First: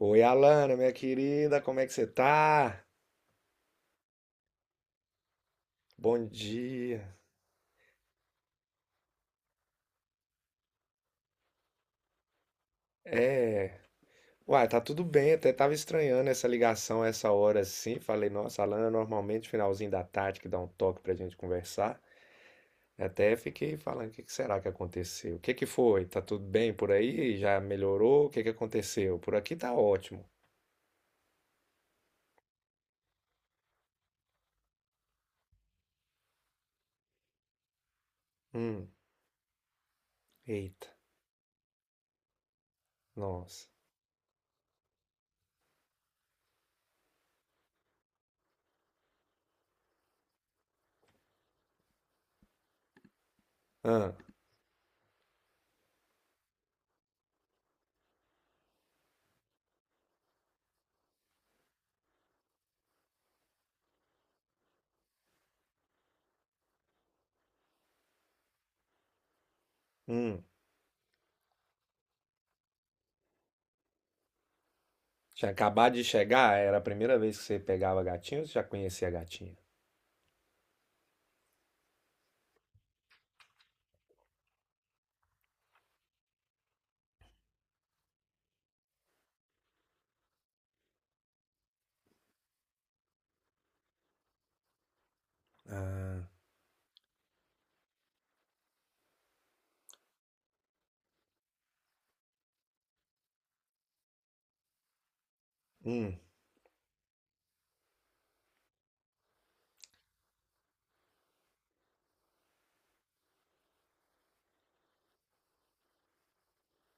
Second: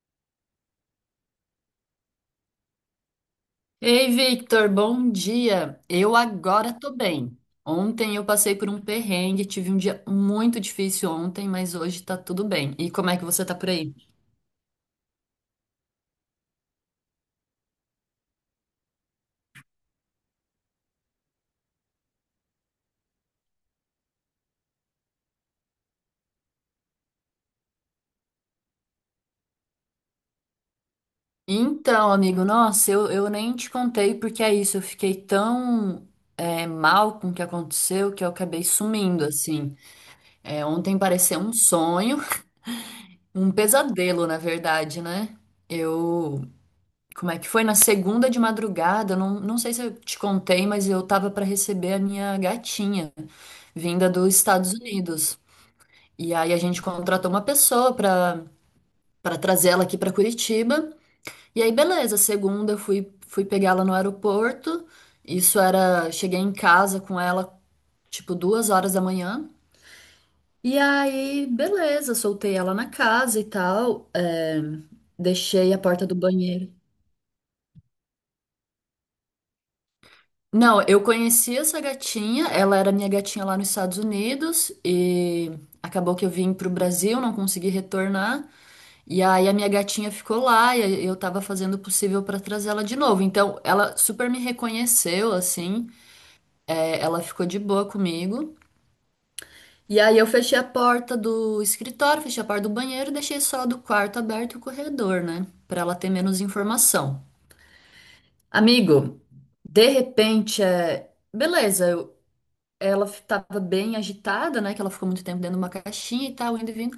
Oi, Alana, minha querida, como é que você tá? Ei, Victor, bom dia. Eu Bom agora tô dia. bem. Ontem eu passei por um perrengue, tive um dia muito difícil ontem, mas hoje tá tudo bem. E como é que você tá por É, aí? uai, tá tudo bem, até tava estranhando essa ligação essa hora assim. Falei, nossa, Alana, normalmente finalzinho da tarde que dá um toque pra gente conversar. Até fiquei falando, o que que será que aconteceu? O que que foi? Tá tudo bem por aí? Já melhorou? O que que aconteceu? Por aqui tá ótimo. Então, amigo, nossa, eu nem te contei porque é isso. Eu fiquei tão mal com o que aconteceu que eu acabei Hum, sumindo, assim. É, eita, ontem pareceu um sonho, um nossa. pesadelo, na verdade, né? Eu Como é que foi? Na segunda de madrugada, não sei se eu te contei, mas eu tava para receber a minha gatinha, vinda Ah, dos Estados Unidos. E aí a gente contratou uma pessoa para trazer ela aqui para Curitiba. E aí, beleza, segunda eu fui, pegá-la no aeroporto. Cheguei em casa com ela tipo 2 horas da manhã. hum. E aí, beleza, soltei ela na casa e tal. Tinha Deixei a acabado de porta do chegar, banheiro. era a primeira vez que você pegava a gatinha ou você já conhecia a gatinha? Não, eu conheci essa gatinha, ela era minha gatinha lá nos Estados Unidos e acabou que eu vim pro Brasil, não consegui retornar. E aí a minha gatinha ficou lá e eu tava fazendo o possível pra trazer ela de novo. Então, ela super me reconheceu assim, ela ficou de boa comigo. E aí eu fechei a porta do escritório, fechei a porta do banheiro, e deixei só a do quarto aberto e o corredor, né, pra ela ter Hum, menos informação. Amigo, de repente, beleza, eu ela estava bem agitada, né? Que ela ficou muito tempo dentro de uma caixinha e tal, indo e vindo.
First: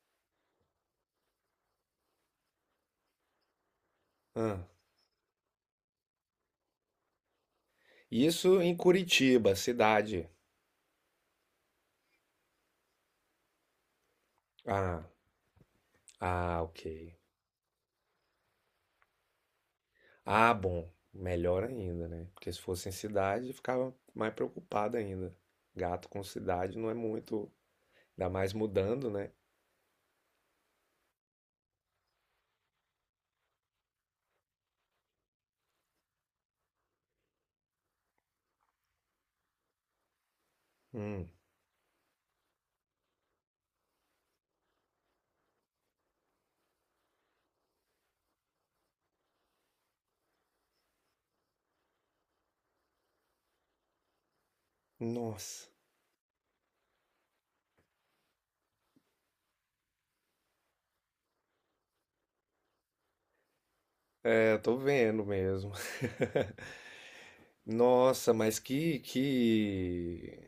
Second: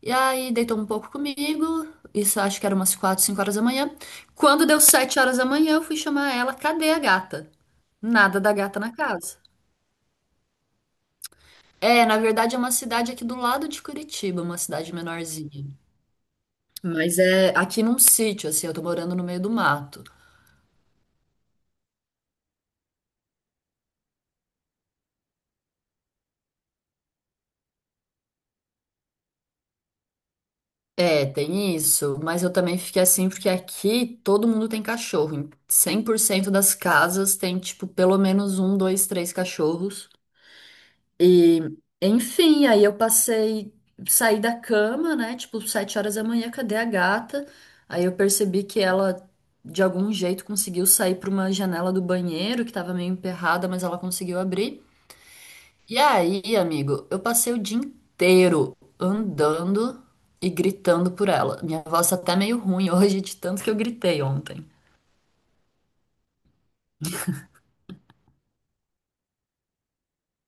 E aí deitou um pouco comigo. Isso acho que era umas 4, 5 horas da manhã. hã. Quando deu 7 horas da manhã, eu fui chamar ela. Cadê a gata? Nada da Isso em gata na casa. Curitiba, cidade. É, na verdade é uma cidade aqui do lado de Curitiba, uma cidade Ah, menorzinha. ah, ok. Mas é aqui num sítio, assim, eu tô morando no meio do mato. Ah, bom, melhor ainda, né? Porque se fosse em cidade, ficava mais preocupado ainda. Gato com cidade não é muito, ainda mais mudando, né? É, tem isso, mas eu também fiquei assim porque aqui todo mundo tem cachorro. Em 100% das casas tem, tipo, pelo menos um, dois, três cachorros. Hum, E, enfim, aí eu passei, saí da cama, né? Tipo, 7 horas da manhã, cadê a gata? Aí eu percebi que ela, de algum jeito, conseguiu sair para uma janela do banheiro que tava meio emperrada, mas ela conseguiu abrir. nossa. E aí, amigo, eu passei o dia inteiro andando e gritando por ela. Minha voz tá até meio ruim hoje de tanto que eu gritei É, ontem. tô vendo mesmo. Nossa, mas que, que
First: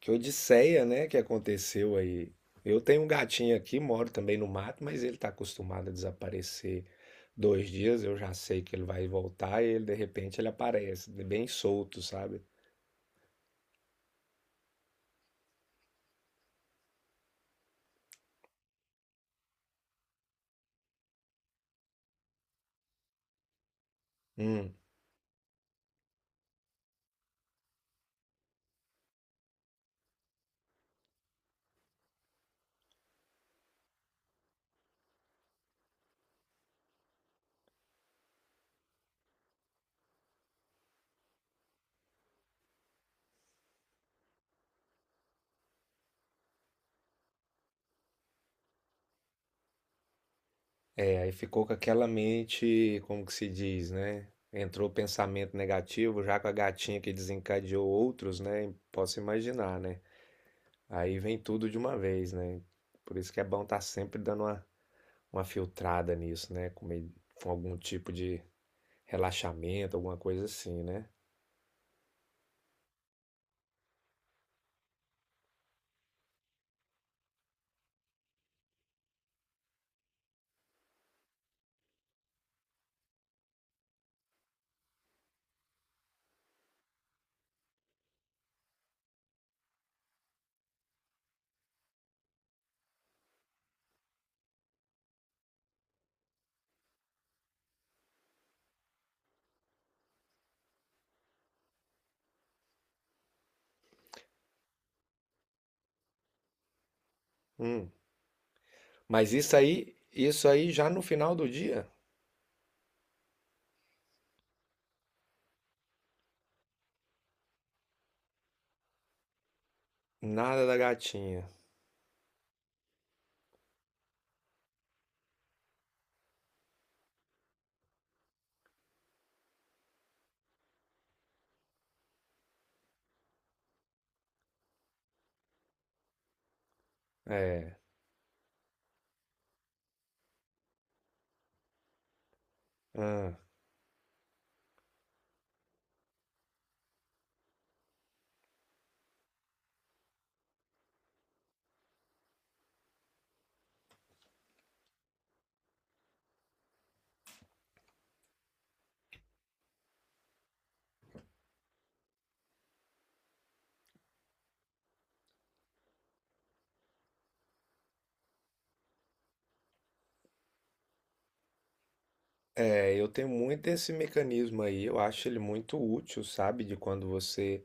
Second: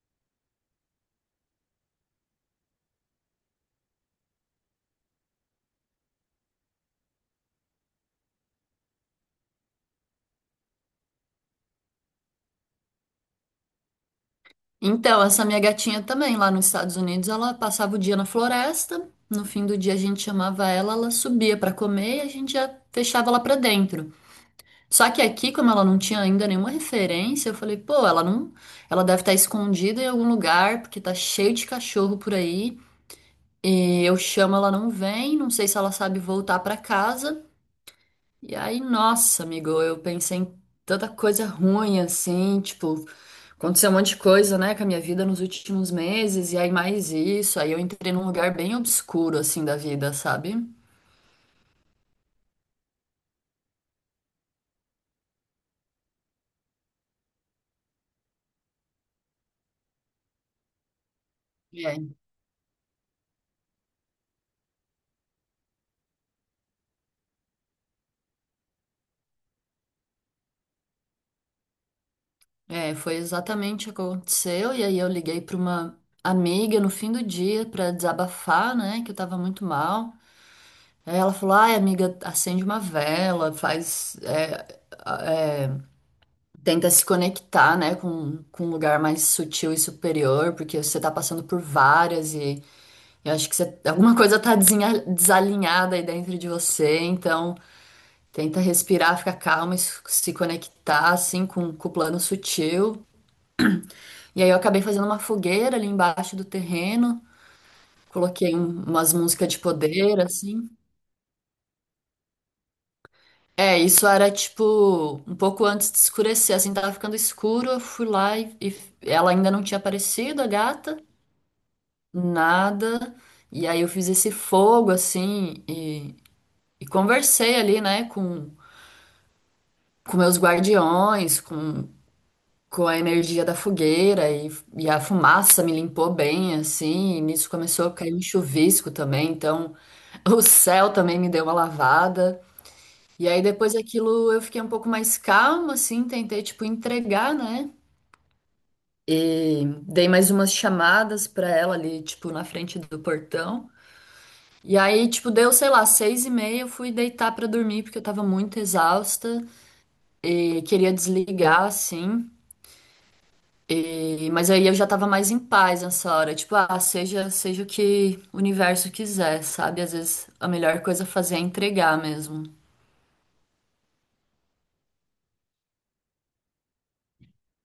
Que odisseia, né, que aconteceu aí. Eu tenho um gatinho aqui, moro também no mato, mas ele está acostumado a desaparecer 2 dias. Eu já sei que ele vai voltar e ele, de repente ele aparece, bem solto, sabe? Então, essa minha gatinha também, lá nos Estados Unidos, ela passava o dia na floresta. No fim do dia a gente chamava ela, ela subia pra comer e a gente já fechava ela pra dentro. Hum, Só que aqui, como ela não tinha ainda nenhuma referência, eu falei, pô, ela não, ela deve estar escondida em algum lugar, porque tá cheio de cachorro por aí. E eu chamo, ela não vem, não sei se ela sabe voltar pra casa. E aí, nossa, amigo, eu pensei em tanta coisa ruim assim, tipo, aconteceu um monte de coisa, né, com a minha vida nos últimos meses, e aí mais isso, aí eu entrei num lugar bem obscuro assim da vida, sabe? é, aí ficou com aquela mente, como que se diz, né? Entrou pensamento negativo, já com a gatinha que desencadeou outros, né? Posso imaginar, né? Aí vem tudo de uma E vez, né? Por isso que é bom estar sempre dando uma filtrada nisso, né? Com algum tipo de relaxamento, alguma coisa assim, né? Foi exatamente o que aconteceu, e aí eu liguei pra uma amiga no fim do dia pra desabafar, né, que eu tava muito mal. Aí ela falou, ai, amiga, acende uma vela, faz, tenta se conectar, né, com um lugar mais sutil e superior, porque você tá passando por várias e eu acho que alguma coisa tá desalinhada aí dentro de você, então tenta respirar, ficar calma, e se conectar, assim, com o plano sutil. E aí eu acabei fazendo uma fogueira ali embaixo do terreno, Hum. coloquei umas Mas músicas de poder, isso assim. aí já no final do dia, É, isso era tipo um pouco antes de escurecer, assim, tava ficando escuro, eu fui lá e ela ainda não tinha aparecido, a nada da gata. gatinha. Nada. E aí eu fiz esse fogo assim e conversei ali, né, com meus guardiões, com a energia da fogueira e a fumaça me limpou bem assim. E nisso É. começou a cair um chuvisco também, então o céu também me deu uma lavada. E Ah. aí depois daquilo eu fiquei um pouco mais calma, assim, tentei, tipo, entregar, né? Dei mais umas chamadas pra ela ali, tipo, na frente do portão. E aí, tipo, deu, sei lá, 6h30, eu fui deitar pra dormir, porque eu tava muito exausta e queria desligar, assim. Mas aí eu já tava mais em paz nessa hora. Tipo, ah, seja o que o universo quiser, sabe? Às vezes a melhor coisa a fazer é entregar mesmo. É, eu tenho muito esse mecanismo aí, eu acho ele muito útil, sabe? De quando você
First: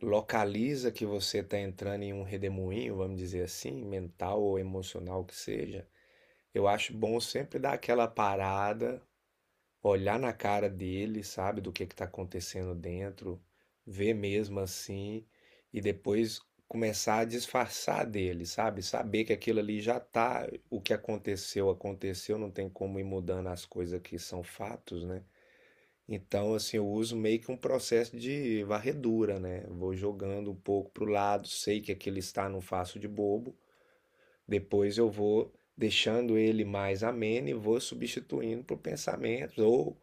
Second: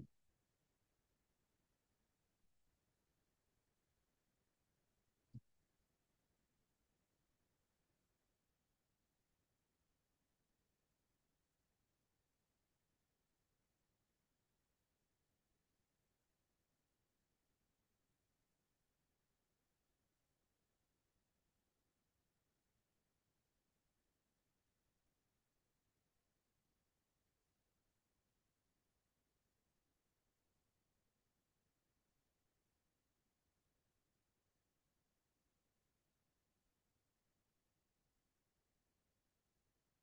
localiza que você está entrando em um redemoinho, vamos dizer assim, mental ou emocional que seja. Eu acho bom sempre dar aquela parada, olhar na cara dele, sabe, do que tá acontecendo dentro, ver mesmo assim, e depois começar a disfarçar dele, sabe? Saber que aquilo ali já tá, o que aconteceu, aconteceu, não tem como ir mudando as coisas que são fatos, né? Então, assim, eu uso meio que um processo de varredura, né? Vou jogando um pouco pro lado, sei que aquele está, não faço de bobo. Depois eu vou deixando ele mais ameno e vou substituindo por pensamentos ou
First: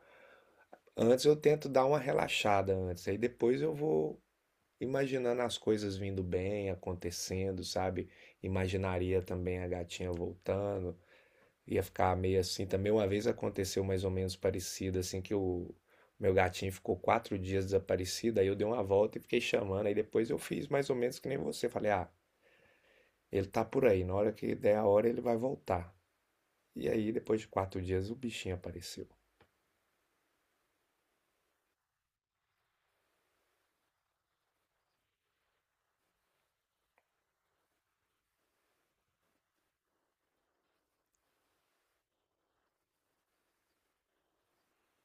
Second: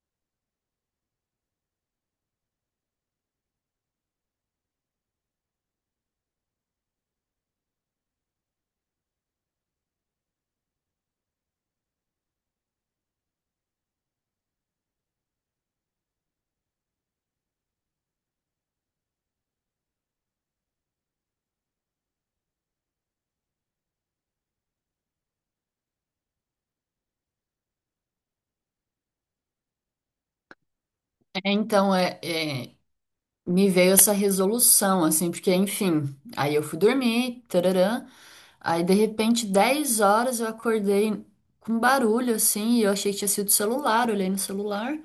antes eu tento dar uma relaxada antes, aí depois eu vou imaginando as coisas vindo bem, acontecendo, sabe? Imaginaria também a gatinha voltando, ia ficar meio assim. Também uma vez aconteceu mais ou menos parecido, assim, que o meu gatinho ficou 4 dias desaparecido, aí eu dei uma volta e fiquei chamando, aí depois eu fiz mais ou menos que nem você. Falei, ah, ele tá por aí, na hora que der a hora ele vai voltar. E aí, depois de 4 dias, o bichinho apareceu. É, então, me veio essa resolução, assim, porque, enfim, aí eu fui dormir, tararã, aí de repente, 10 horas eu acordei com barulho, assim, e eu achei que tinha sido o celular, olhei no celular.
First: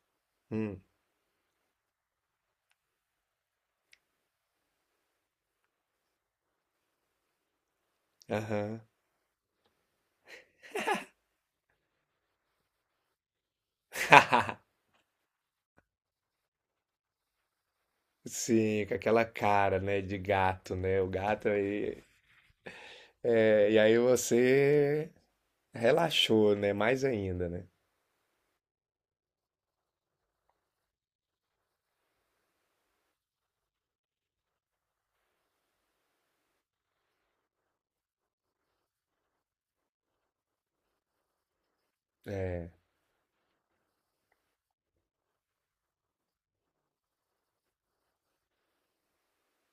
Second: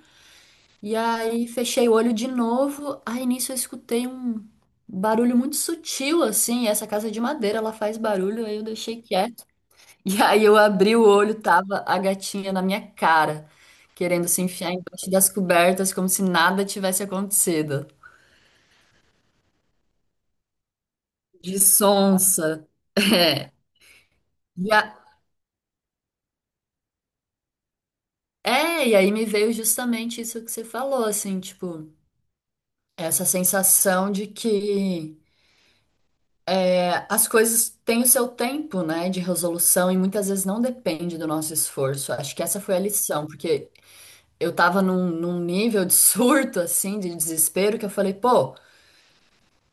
Hum, E aí fechei o olho de novo. Aí nisso eu escutei um barulho muito sutil, assim. Essa casa é de madeira, ela faz barulho, aí eu aham. deixei quieto. E aí eu abri o olho, tava a gatinha na minha cara, querendo se enfiar embaixo das cobertas, como se nada tivesse acontecido. Sim, com aquela cara, né, de gato, né? O gato De aí. sonsa. É. É, e aí E a- você relaxou, né? Mais ainda, né? É, e aí me veio justamente isso que você falou, assim, tipo, essa sensação de que as coisas têm o seu tempo, né, de resolução e muitas vezes não depende do nosso esforço. Acho que essa É. foi a lição, porque eu tava num, nível de surto, assim, de desespero, que eu falei, pô,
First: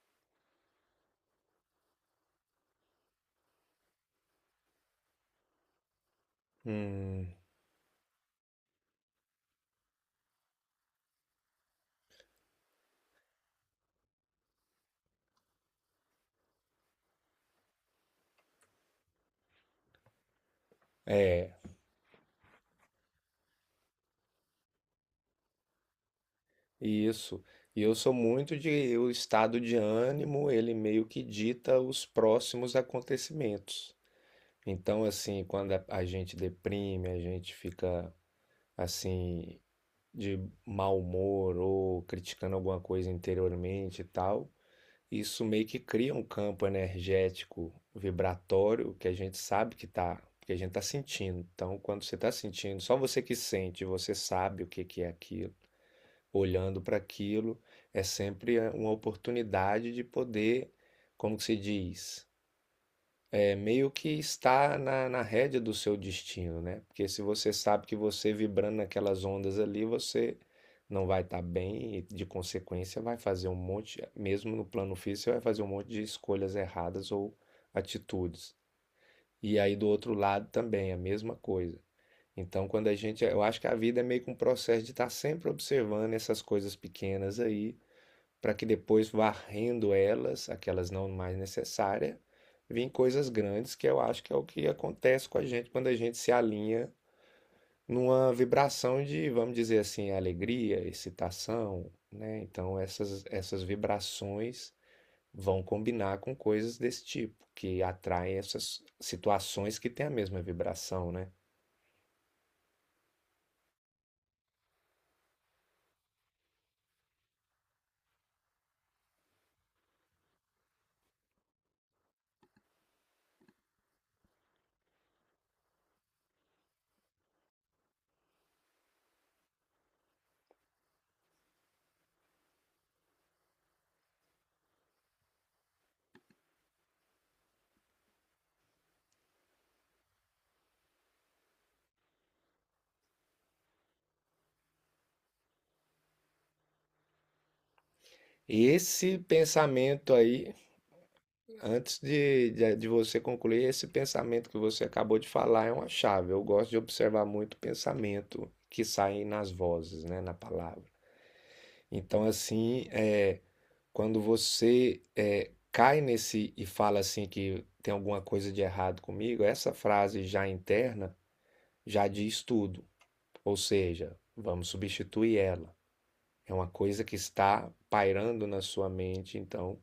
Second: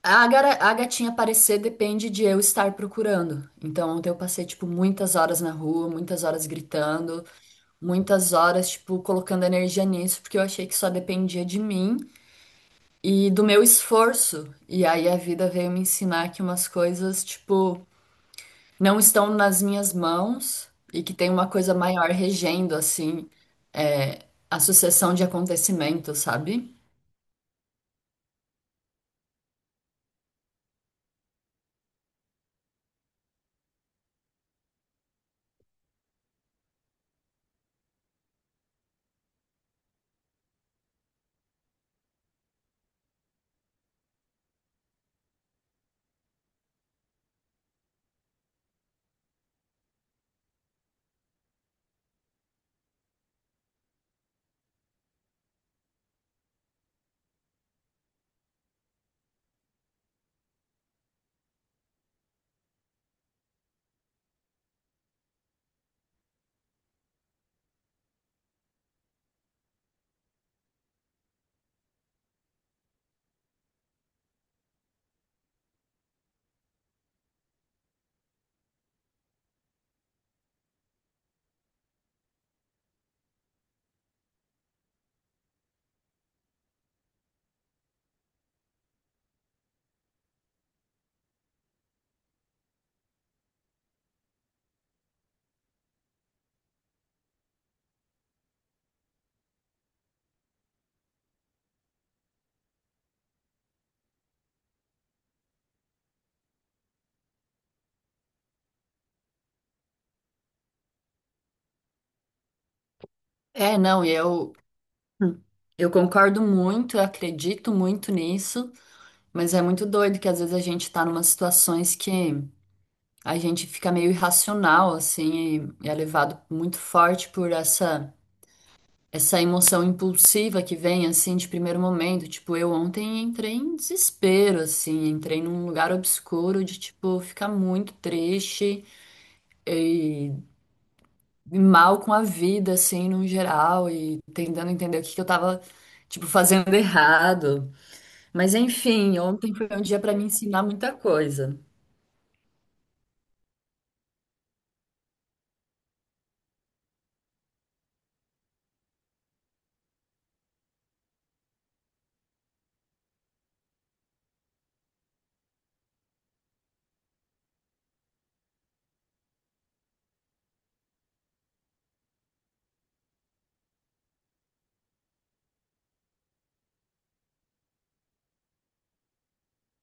a gatinha aparecer depende de eu estar procurando. Então, ontem eu passei, tipo, muitas horas na rua, muitas horas gritando, Hum, muitas horas, tipo, colocando energia nisso, porque eu achei que só dependia de mim e do meu esforço. E aí a vida veio me ensinar que umas coisas, tipo, não estão nas minhas mãos e que tem uma é, coisa maior regendo, assim, a sucessão de acontecimentos, sabe? isso. E eu sou muito de. O estado de ânimo, ele meio que dita os próximos acontecimentos. Então, assim, quando a gente deprime, a gente fica, assim, de mau humor ou criticando alguma coisa interiormente e tal. Isso meio que cria um campo energético vibratório que a gente sabe que tá, que a gente tá sentindo. Então, quando você tá sentindo, só você que sente, você sabe o que que é aquilo. Olhando para aquilo, é sempre uma oportunidade de poder, como que se diz? É meio que está na, rédea do seu destino, né? Porque se você sabe que você vibrando naquelas ondas ali, você não vai estar bem e, de consequência, vai fazer um monte, mesmo no plano físico, você vai fazer um monte de escolhas erradas ou atitudes. E aí do outro lado também, a mesma coisa. Então, quando a gente, eu acho que a vida é meio que um processo de estar sempre observando essas coisas pequenas aí para que depois, varrendo elas, aquelas não mais necessárias, vêm coisas grandes, que eu acho que é o que acontece com a gente quando a gente se alinha numa vibração de, vamos dizer assim, alegria, excitação, né? Então essas vibrações vão combinar com coisas desse tipo, que atraem essas situações que têm a mesma vibração, né? É, não, e eu concordo muito, eu acredito muito nisso, mas é muito doido que às vezes a gente tá numas situações que a gente fica meio irracional, assim, e é levado muito forte por essa emoção impulsiva que vem assim de primeiro momento. Tipo, eu ontem entrei em desespero, assim, entrei num lugar obscuro de tipo ficar muito triste e e mal com a vida, assim, no geral, e tentando entender o que que eu tava. Tipo, fazendo errado. Mas Esse enfim, ontem foi um dia pra pensamento me aí, ensinar muita coisa. antes de você concluir, esse pensamento que você acabou de falar é uma chave. Eu gosto de observar muito o pensamento que sai nas vozes, né, na palavra. Então, assim, é, quando você é, cai nesse e fala assim que tem alguma coisa de errado comigo, essa frase já interna já diz tudo. Ou seja, vamos substituir ela. É uma coisa que está pairando na sua mente, então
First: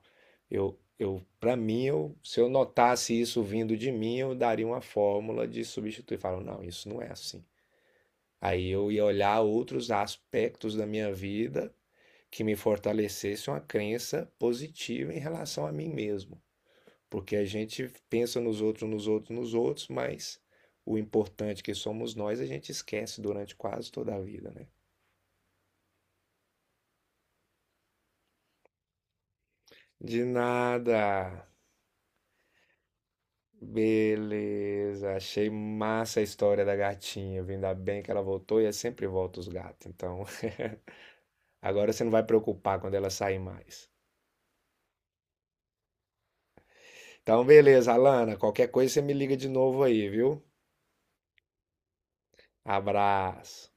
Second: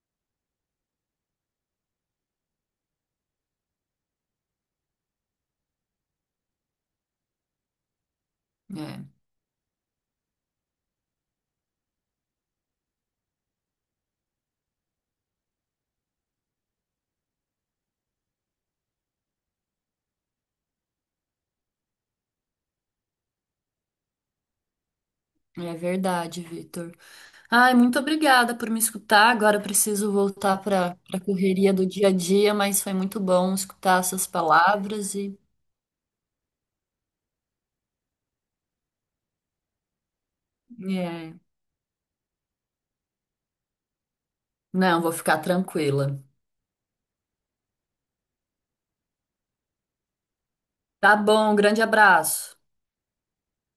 eu para mim, eu, se eu notasse isso vindo de mim, eu daria uma fórmula de substituir, falo, não, isso não é assim. Aí eu ia olhar outros aspectos da minha vida que me fortalecesse uma crença positiva em relação a mim mesmo, porque a gente pensa nos outros, nos outros, nos outros, mas o importante que somos nós, a gente esquece durante quase toda a vida, né? É, é verdade, Vitor. Ai, muito obrigada por me escutar. Agora eu preciso De voltar para nada. a correria do dia a dia, mas foi muito bom escutar essas Beleza, palavras e achei massa a história da gatinha. Viu? Ainda bem que ela voltou e é sempre volta os gatos. Então, é, agora você não vai preocupar quando ela sair mais. não, vou ficar tranquila. Então, beleza, Alana. Qualquer coisa você me liga de novo aí, viu? Tá bom, um grande abraço. Abraço.